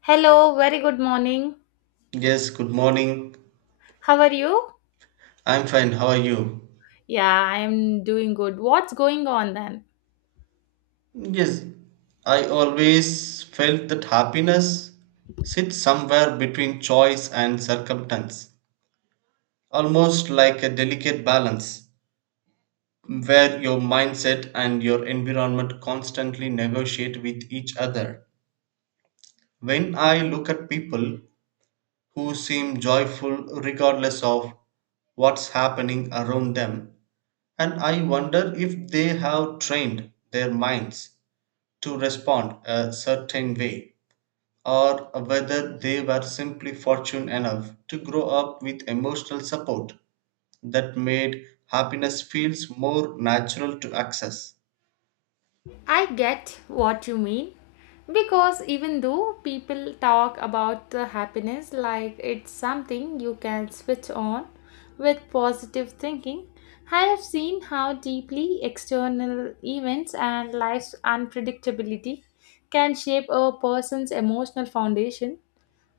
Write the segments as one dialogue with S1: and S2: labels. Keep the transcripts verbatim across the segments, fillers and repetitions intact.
S1: Hello, very good morning.
S2: Yes, good morning.
S1: How are you?
S2: I'm fine. How are you?
S1: Yeah, I am doing good. What's going on then?
S2: Yes, I always felt that happiness sits somewhere between choice and circumstance, almost like a delicate balance where your mindset and your environment constantly negotiate with each other. When I look at people who seem joyful regardless of what's happening around them, and I wonder if they have trained their minds to respond a certain way, or whether they were simply fortunate enough to grow up with emotional support that made happiness feels more natural to access.
S1: I get what you mean because even though people talk about the happiness like it's something you can switch on with positive thinking, I have seen how deeply external events and life's unpredictability can shape a person's emotional foundation.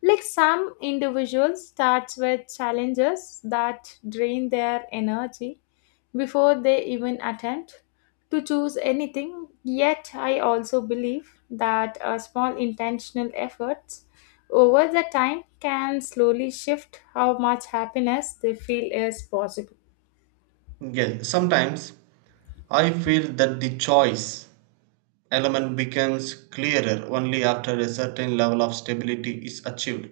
S1: Like, some individuals starts with challenges that drain their energy before they even attempt to choose anything. Yet I also believe that a small intentional efforts over the time can slowly shift how much happiness they feel is possible.
S2: Yes, sometimes I feel that the choice element becomes clearer only after a certain level of stability is achieved.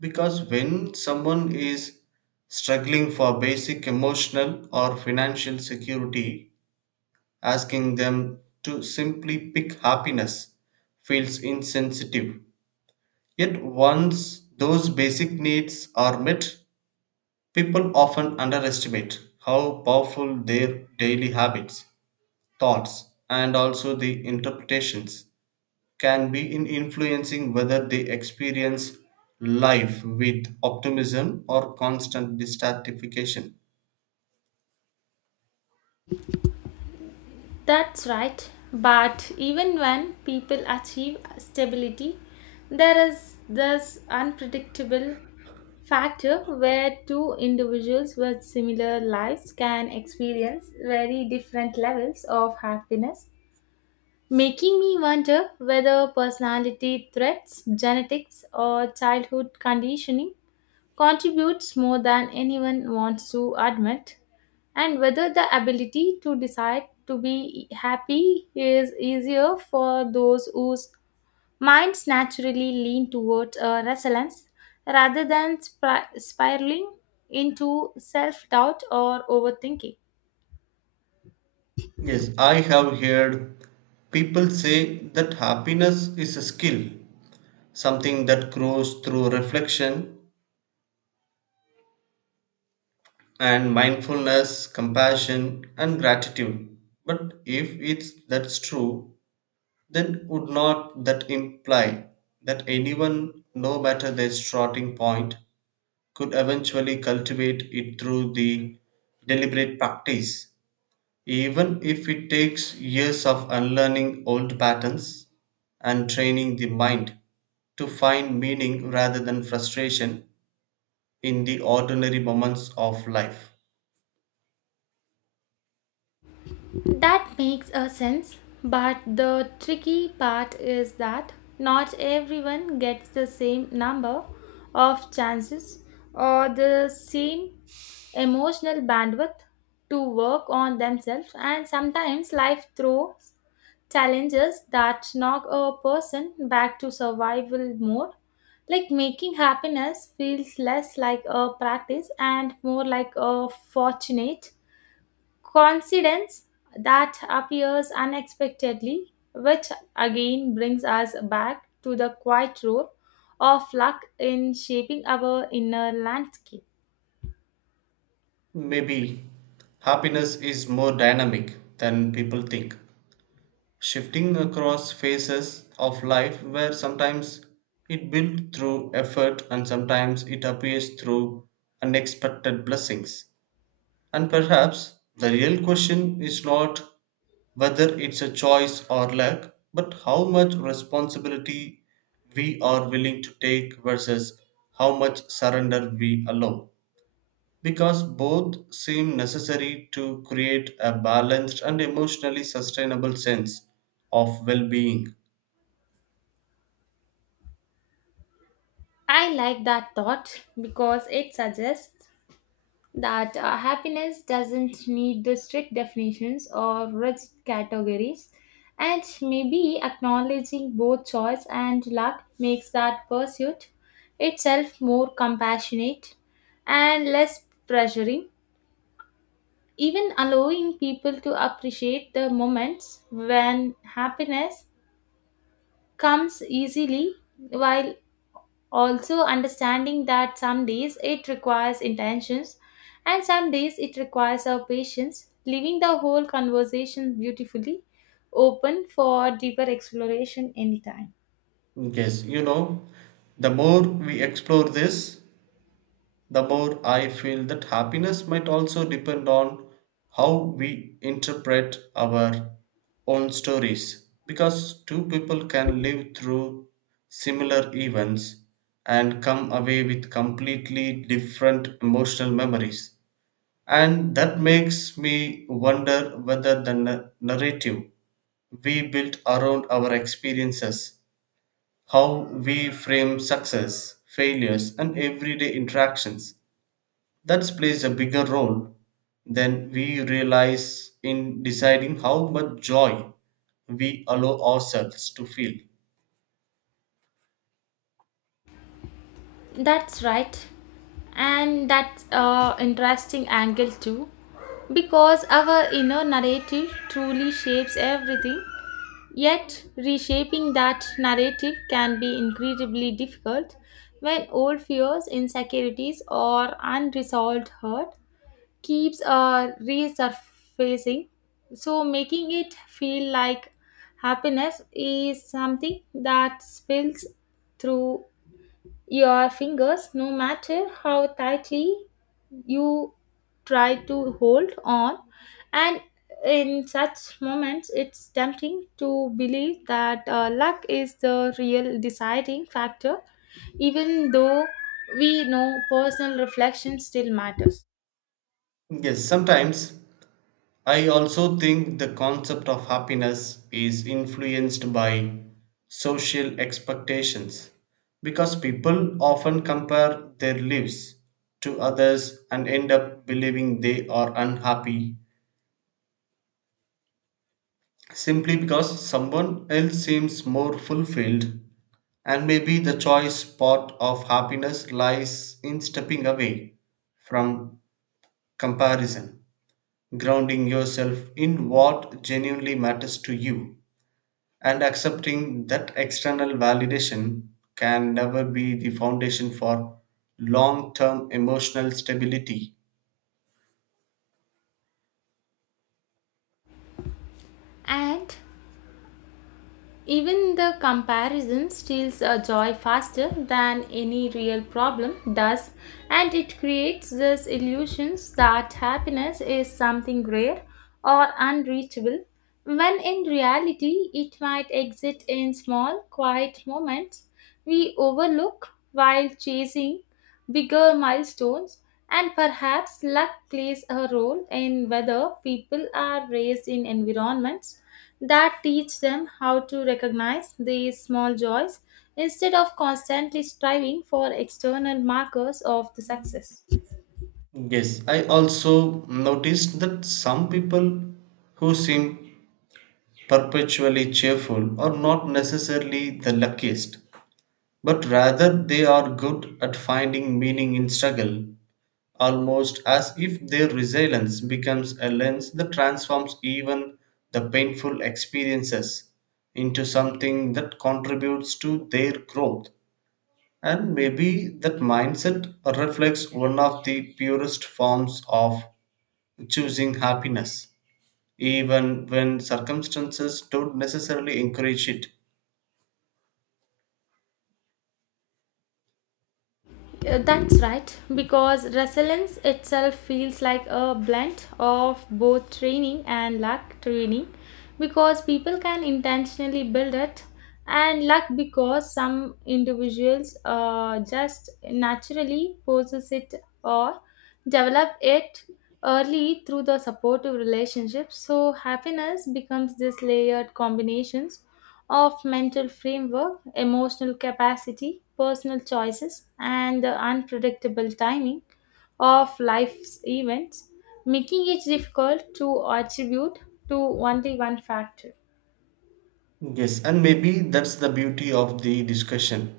S2: Because when someone is struggling for basic emotional or financial security, asking them to simply pick happiness feels insensitive. Yet, once those basic needs are met, people often underestimate how powerful their daily habits, thoughts, and also the interpretations can be in influencing whether they experience life with optimism or constant dissatisfaction.
S1: That's right. But even when people achieve stability, there is this unpredictable factor where two individuals with similar lives can experience very different levels of happiness, making me wonder whether personality traits, genetics, or childhood conditioning contributes more than anyone wants to admit, and whether the ability to decide to be happy is easier for those whose minds naturally lean towards uh, resilience rather than spir- spiraling into self doubt or overthinking.
S2: Yes, I have heard people say that happiness is a skill, something that grows through reflection and mindfulness, compassion, and gratitude. But if it's that's true, then would not that imply that anyone, no matter their starting point, could eventually cultivate it through the deliberate practice, even if it takes years of unlearning old patterns and training the mind to find meaning rather than frustration in the ordinary moments of life.
S1: That makes a sense, but the tricky part is that not everyone gets the same number of chances or the same emotional bandwidth to work on themselves, and sometimes life throws challenges that knock a person back to survival mode, like making happiness feels less like a practice and more like a fortunate coincidence that appears unexpectedly, which again brings us back to the quiet role of luck in shaping our inner landscape.
S2: Maybe happiness is more dynamic than people think, shifting across phases of life where sometimes it builds through effort and sometimes it appears through unexpected blessings. And perhaps the real question is not whether it's a choice or luck, but how much responsibility we are willing to take versus how much surrender we allow, because both seem necessary to create a balanced and emotionally sustainable sense of well being.
S1: I like that thought because it suggests that uh, happiness doesn't need the strict definitions or rigid categories, and maybe acknowledging both choice and luck makes that pursuit itself more compassionate and less pressuring, even allowing people to appreciate the moments when happiness comes easily, while also, understanding that some days it requires intentions and some days it requires our patience, leaving the whole conversation beautifully open for deeper exploration anytime.
S2: Yes, you know, the more we explore this, the more I feel that happiness might also depend on how we interpret our own stories. Because two people can live through similar events and come away with completely different emotional memories. And that makes me wonder whether the na- narrative we built around our experiences, how we frame success, failures, and everyday interactions, that plays a bigger role than we realize in deciding how much joy we allow ourselves to feel.
S1: That's right, and that's an interesting angle too, because our inner narrative truly shapes everything. Yet, reshaping that narrative can be incredibly difficult when old fears, insecurities, or unresolved hurt keeps uh, resurfacing. So, making it feel like happiness is something that spills through your fingers no matter how tightly you try to hold on, and in such moments it's tempting to believe that uh, luck is the real deciding factor, even though we know personal reflection still matters.
S2: Yes, sometimes I also think the concept of happiness is influenced by social expectations because people often compare their lives to others and end up believing they are unhappy simply because someone else seems more fulfilled, and maybe the choice part of happiness lies in stepping away from comparison, grounding yourself in what genuinely matters to you, and accepting that external validation can never be the foundation for long term emotional stability.
S1: And even the comparison steals a joy faster than any real problem does, and it creates this illusions that happiness is something rare or unreachable, when in reality it might exist in small, quiet moments we overlook while chasing bigger milestones, and perhaps luck plays a role in whether people are raised in environments that teach them how to recognize these small joys instead of constantly striving for external markers of the success.
S2: Yes, I also noticed that some people who seem perpetually cheerful are not necessarily the luckiest, but rather they are good at finding meaning in struggle, almost as if their resilience becomes a lens that transforms even the painful experiences into something that contributes to their growth. And maybe that mindset reflects one of the purest forms of choosing happiness, even when circumstances don't necessarily encourage it.
S1: Uh, That's right, because resilience itself feels like a blend of both training and luck. Training, because people can intentionally build it, and luck because some individuals uh, just naturally possess it or develop it early through the supportive relationship. So happiness becomes this layered combinations of mental framework, emotional capacity, personal choices, and the unpredictable timing of life's events, making it difficult to attribute to only one factor.
S2: Yes, and maybe that's the beauty of the discussion.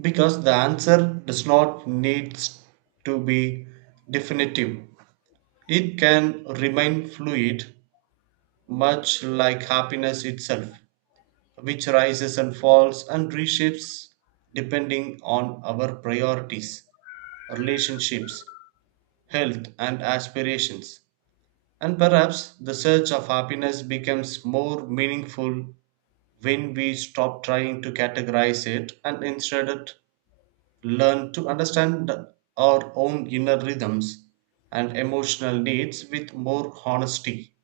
S2: Because the answer does not need to be definitive. It can remain fluid, much like happiness itself, which rises and falls and reshapes depending on our priorities, relationships, health, and aspirations. And perhaps the search of happiness becomes more meaningful when we stop trying to categorize it and instead learn to understand our own inner rhythms and emotional needs with more honesty.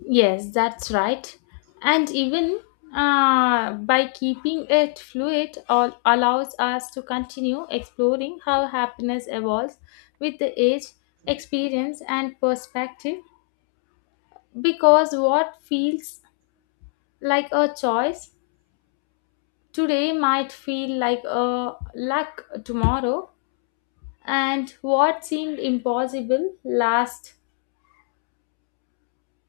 S1: Yes, that's right. And even uh, by keeping it fluid, all allows us to continue exploring how happiness evolves with the age, experience, and perspective. Because what feels like a choice today might feel like a luck tomorrow, and what seemed impossible last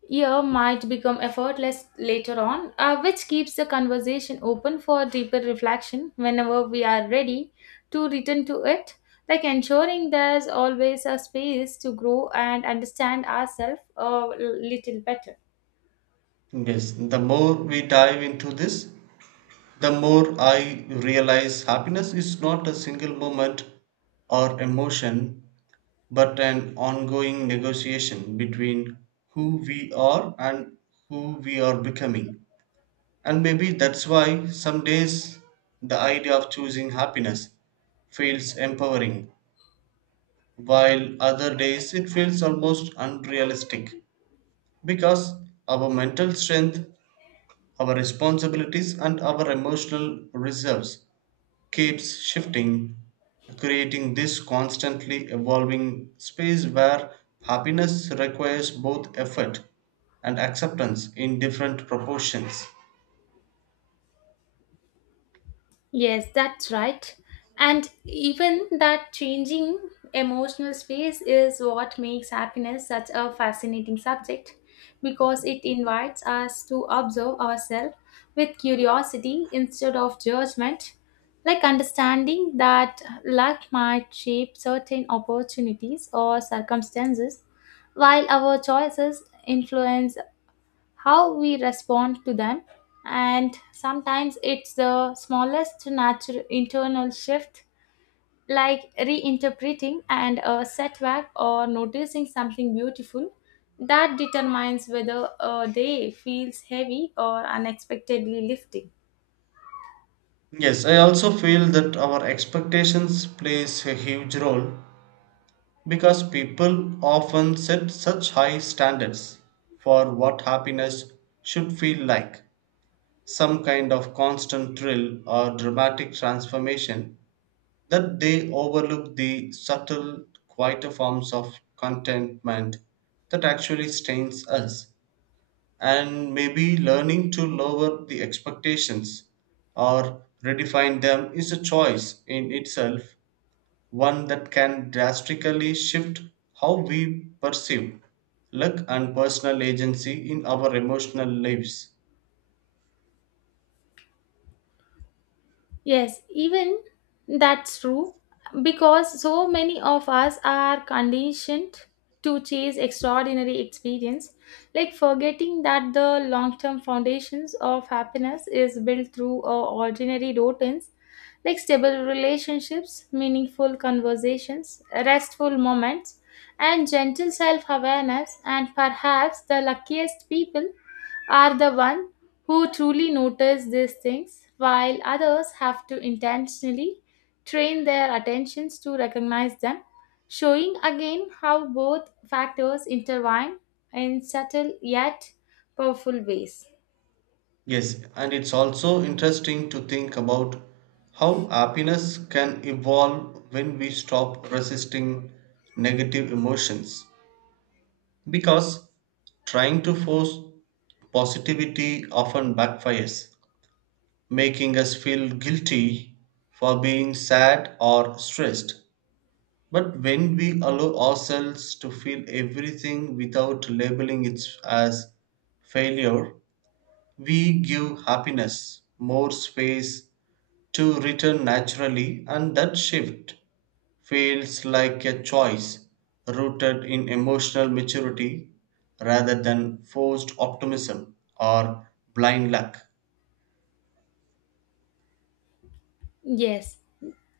S1: year might become effortless later on, uh, which keeps the conversation open for deeper reflection whenever we are ready to return to it. Like ensuring there's always a space to grow and understand ourselves a little better.
S2: Yes, the more we dive into this, the more I realize happiness is not a single moment or emotion, but an ongoing negotiation between who we are and who we are becoming. And maybe that's why some days the idea of choosing happiness feels empowering while other days it feels almost unrealistic, because our mental strength, our responsibilities and our emotional reserves keeps shifting, creating this constantly evolving space where happiness requires both effort and acceptance in different proportions.
S1: Yes, that's right. And even that changing emotional space is what makes happiness such a fascinating subject because it invites us to observe ourselves with curiosity instead of judgment, like understanding that luck might shape certain opportunities or circumstances, while our choices influence how we respond to them, and sometimes it's the smallest natural internal shift, like reinterpreting and a setback or noticing something beautiful, that determines whether a day feels heavy or unexpectedly lifting.
S2: Yes, I also feel that our expectations plays a huge role. Because people often set such high standards for what happiness should feel like, some kind of constant thrill or dramatic transformation, that they overlook the subtle, quieter forms of contentment that actually stains us. And maybe learning to lower the expectations or redefine them is a choice in itself, one that can drastically shift how we perceive luck and personal agency in our emotional lives.
S1: Yes, even that's true because so many of us are conditioned to chase extraordinary experience, like forgetting that the long term foundations of happiness is built through uh, ordinary routines like stable relationships, meaningful conversations, restful moments, and gentle self awareness. And perhaps the luckiest people are the ones who truly notice these things, while others have to intentionally train their attentions to recognize them, showing again how both factors intertwine in subtle yet powerful ways.
S2: Yes, and it's also interesting to think about how happiness can evolve when we stop resisting negative emotions. Because trying to force positivity often backfires, making us feel guilty for being sad or stressed. But when we allow ourselves to feel everything without labeling it as failure, we give happiness more space to return naturally, and that shift feels like a choice rooted in emotional maturity rather than forced optimism or blind luck.
S1: Yes,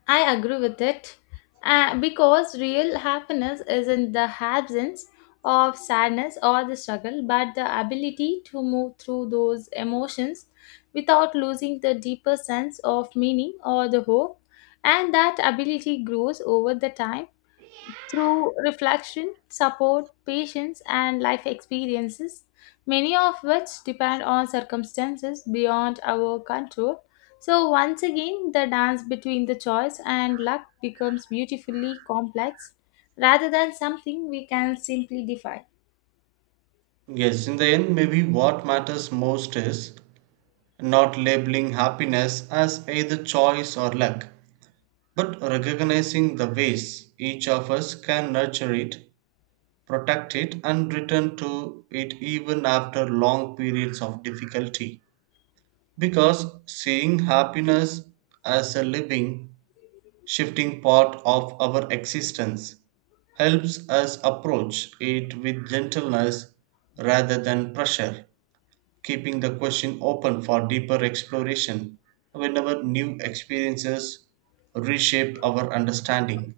S1: I agree with it. Uh, because real happiness isn't the absence of sadness or the struggle, but the ability to move through those emotions without losing the deeper sense of meaning or the hope. And that ability grows over the time through reflection, support, patience, and life experiences, many of which depend on circumstances beyond our control. So, once again, the dance between the choice and luck becomes beautifully complex rather than something we can simply define.
S2: Yes, in the end, maybe what matters most is not labeling happiness as either choice or luck, but recognizing the ways each of us can nurture it, protect it, and return to it even after long periods of difficulty. Because seeing happiness as a living, shifting part of our existence helps us approach it with gentleness rather than pressure, keeping the question open for deeper exploration whenever new experiences reshape our understanding.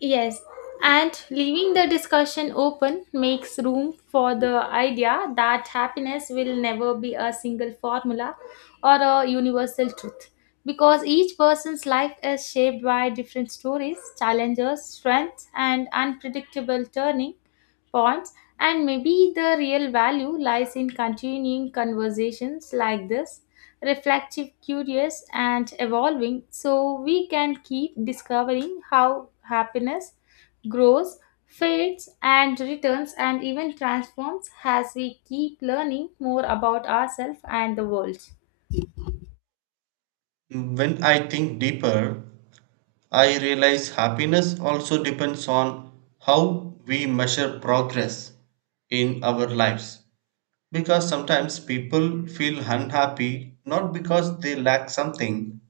S1: Yes, and leaving the discussion open makes room for the idea that happiness will never be a single formula or a universal truth, because each person's life is shaped by different stories, challenges, strengths, and unpredictable turning points, and maybe the real value lies in continuing conversations like this, reflective, curious and evolving, so we can keep discovering how happiness grows, fades and returns, and even transforms as we keep learning more about ourselves and the world.
S2: When I think deeper, I realize happiness also depends on how we measure progress in our lives. Because sometimes people feel unhappy not because they lack something,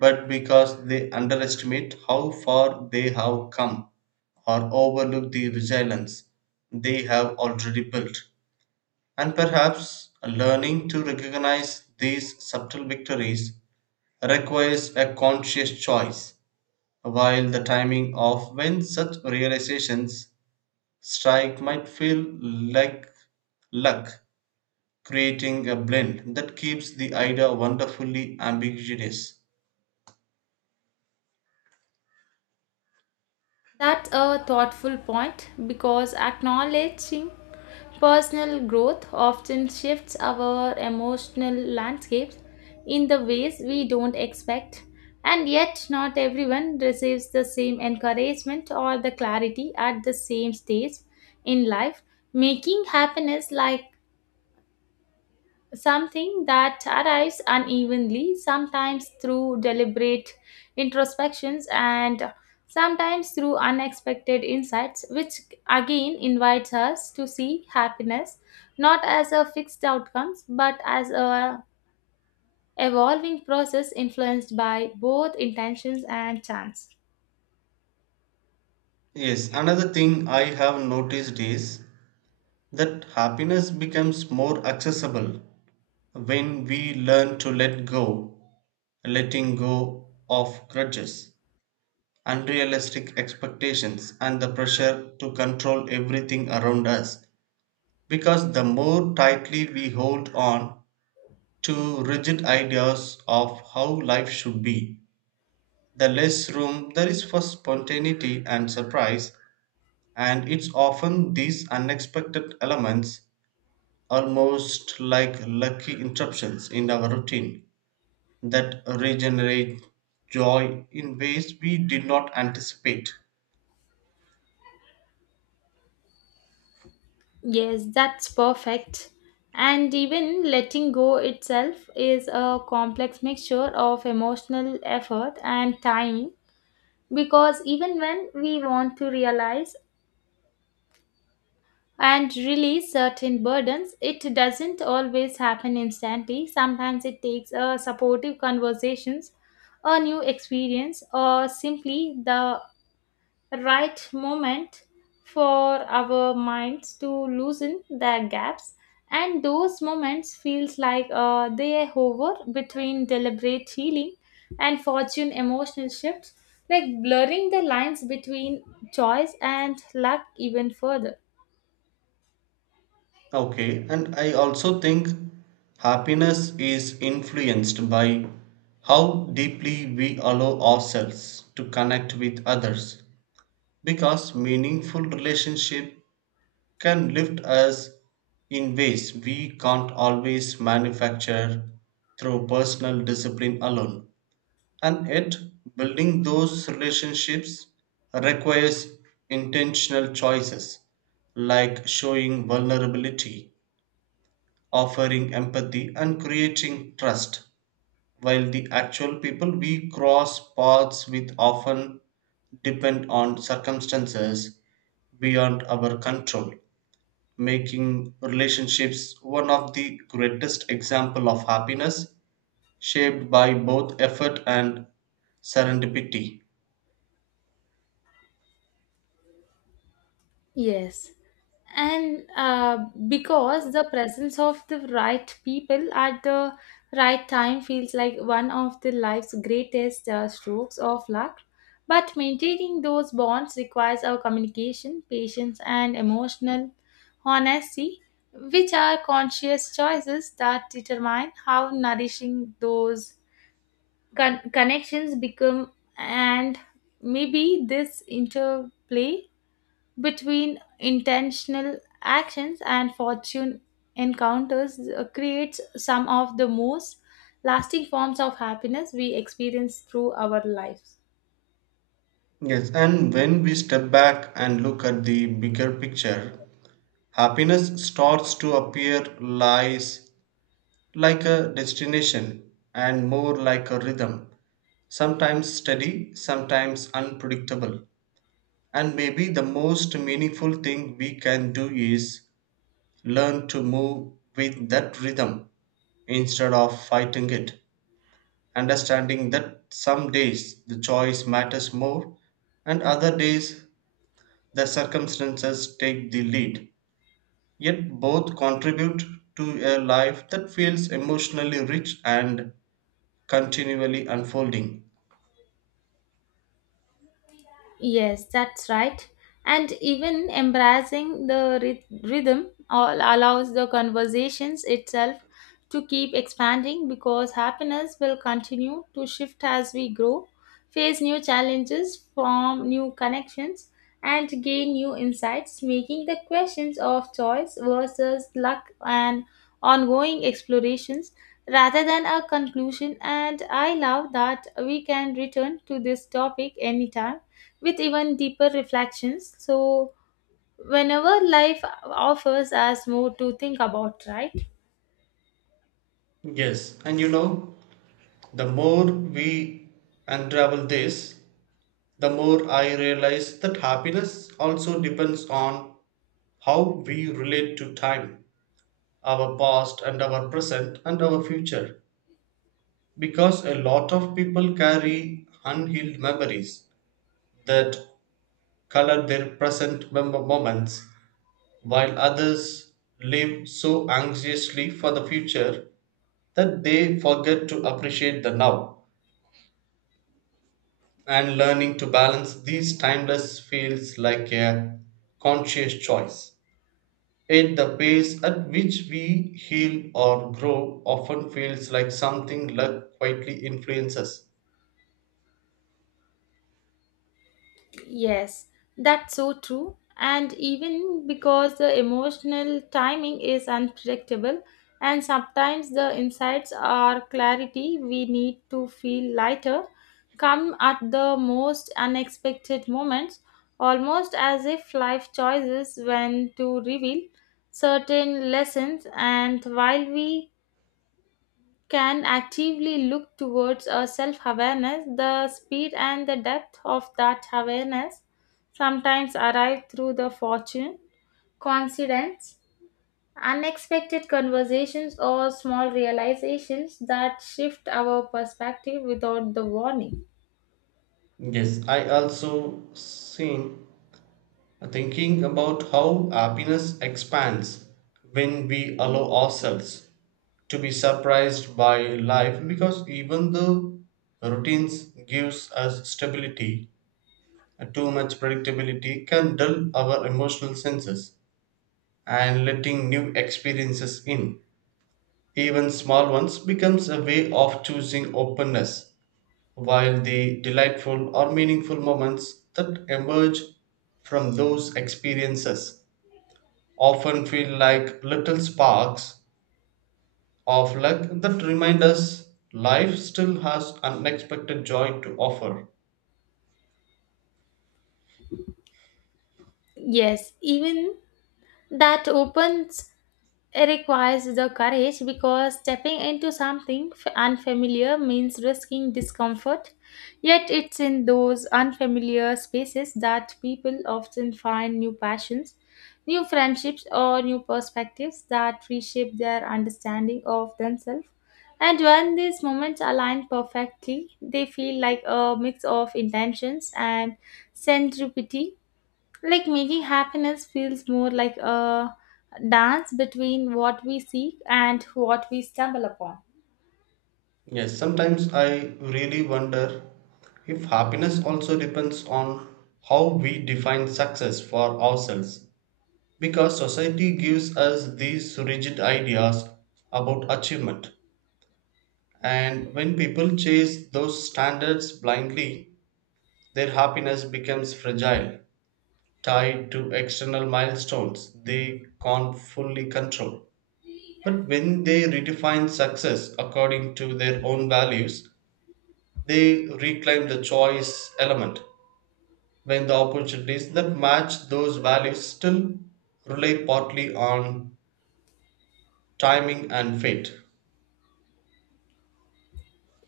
S2: but because they underestimate how far they have come or overlook the resilience they have already built. And perhaps learning to recognize these subtle victories requires a conscious choice, while the timing of when such realizations strike might feel like luck, creating a blend that keeps the idea wonderfully ambiguous.
S1: That's a thoughtful point because acknowledging personal growth often shifts our emotional landscapes in the ways we don't expect, and yet, not everyone receives the same encouragement or the clarity at the same stage in life, making happiness like something that arrives unevenly, sometimes through deliberate introspections and sometimes through unexpected insights, which again invites us to see happiness not as a fixed outcomes but as a evolving process influenced by both intentions and chance.
S2: Yes, another thing I have noticed is that happiness becomes more accessible when we learn to let go, letting go of grudges, unrealistic expectations and the pressure to control everything around us. Because the more tightly we hold on to rigid ideas of how life should be, the less room there is for spontaneity and surprise. And it's often these unexpected elements, almost like lucky interruptions in our routine, that regenerate joy in ways we did not anticipate.
S1: Yes, that's perfect. And even letting go itself is a complex mixture of emotional effort and time. Because even when we want to realize and release certain burdens, it doesn't always happen instantly. Sometimes it takes a supportive conversations, a new experience, or simply the right moment for our minds to loosen their gaps, and those moments feels like uh, they hover between deliberate healing and fortune emotional shifts, like blurring the lines between choice and luck even further.
S2: Okay, and I also think happiness is influenced by how deeply we allow ourselves to connect with others, because meaningful relationship can lift us in ways we can't always manufacture through personal discipline alone, and yet building those relationships requires intentional choices like showing vulnerability, offering empathy and creating trust, while the actual people we cross paths with often depend on circumstances beyond our control, making relationships one of the greatest example of happiness shaped by both effort and serendipity.
S1: Yes, and uh, because the presence of the right people at the right time feels like one of the life's greatest uh, strokes of luck, but maintaining those bonds requires our communication, patience and emotional honesty, which are conscious choices that determine how nourishing those con- connections become, and maybe this interplay between intentional actions and fortune encounters uh, creates some of the most lasting forms of happiness we experience through our lives.
S2: Yes, and when we step back and look at the bigger picture, happiness starts to appear lies like a destination and more like a rhythm, sometimes steady, sometimes unpredictable. And maybe the most meaningful thing we can do is learn to move with that rhythm instead of fighting it, understanding that some days the choice matters more and other days the circumstances take the lead. Yet both contribute to a life that feels emotionally rich and continually unfolding.
S1: Yes, that's right. And even embracing the ryth- rhythm all allows the conversations itself to keep expanding, because happiness will continue to shift as we grow, face new challenges, form new connections, and gain new insights, making the questions of choice versus luck and ongoing explorations rather than a conclusion. And I love that we can return to this topic anytime with even deeper reflections. So, whenever life offers us more to think about, right?
S2: Yes, and you know, the more we unravel this, the more I realize that happiness also depends on how we relate to time, our past and our present and our future. Because a lot of people carry unhealed memories that color their present member moments, while others live so anxiously for the future that they forget to appreciate the now. And learning to balance these timeless feels like a conscious choice. Yet the pace at which we heal or grow often feels like something luck quietly influences.
S1: Yes, that's so true. And even because the emotional timing is unpredictable, and sometimes the insights or clarity we need to feel lighter come at the most unexpected moments, almost as if life chooses when to reveal certain lessons. And while we can actively look towards a self awareness, the speed and the depth of that awareness sometimes arrive through the fortune, coincidence, unexpected conversations, or small realizations that shift our perspective without the warning.
S2: Yes, I also seen thinking about how happiness expands when we allow ourselves to be surprised by life, because even though routines gives us stability, too much predictability can dull our emotional senses, and letting new experiences in, even small ones, becomes a way of choosing openness, while the delightful or meaningful moments that emerge from those experiences often feel like little sparks of luck that remind us life still has unexpected joy to offer.
S1: Yes, even that opens. It requires the courage because stepping into something f- unfamiliar means risking discomfort. Yet, it's in those unfamiliar spaces that people often find new passions, new friendships, or new perspectives that reshape their understanding of themselves. And when these moments align perfectly, they feel like a mix of intentions and serendipity, like making happiness feels more like a dance between what we seek and what we stumble upon.
S2: Yes, sometimes I really wonder if happiness also depends on how we define success for ourselves, because society gives us these rigid ideas about achievement, and when people chase those standards blindly their happiness becomes fragile, tied to external milestones they can't fully control. But when they redefine success according to their own values, they reclaim the choice element. When the opportunities that match those values still rely partly on timing and fate.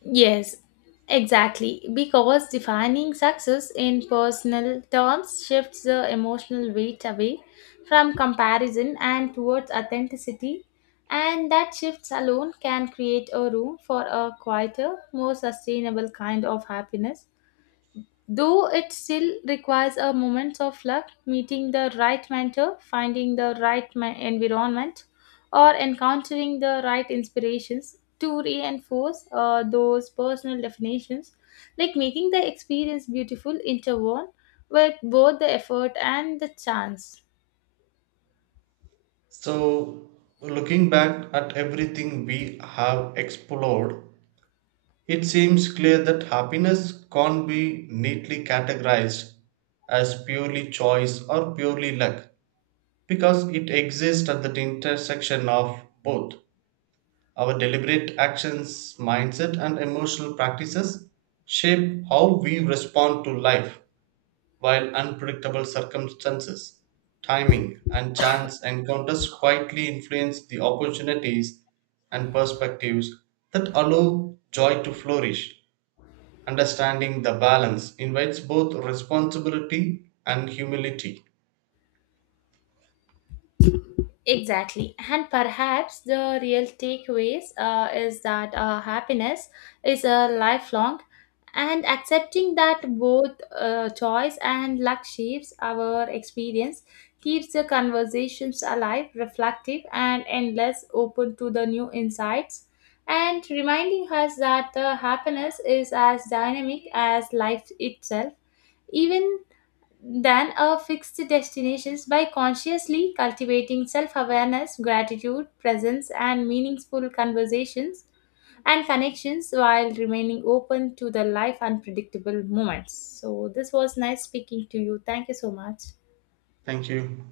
S1: Yes, exactly. Because defining success in personal terms shifts the emotional weight away from comparison and towards authenticity. And that shifts alone can create a room for a quieter, more sustainable kind of happiness. Though it still requires a moment of luck, meeting the right mentor, finding the right ma- environment, or encountering the right inspirations to reinforce uh, those personal definitions, like making the experience beautiful interwoven with both the effort and the chance.
S2: So, looking back at everything we have explored, it seems clear that happiness can't be neatly categorized as purely choice or purely luck because it exists at the intersection of both. Our deliberate actions, mindset, and emotional practices shape how we respond to life, while unpredictable circumstances, timing, and chance encounters quietly influence the opportunities and perspectives that allow joy to flourish. Understanding the balance invites both responsibility and humility.
S1: Exactly. And perhaps the real takeaways uh, is that uh, happiness is a lifelong, and accepting that both uh, choice and luck shapes our experience keeps the conversations alive, reflective, and endless, open to the new insights, and reminding us that uh, happiness is as dynamic as life itself, even than a fixed destinations, by consciously cultivating self-awareness, gratitude, presence and meaningful conversations and connections, while remaining open to the life unpredictable moments. So this was nice speaking to you, thank you so much.
S2: Thank you.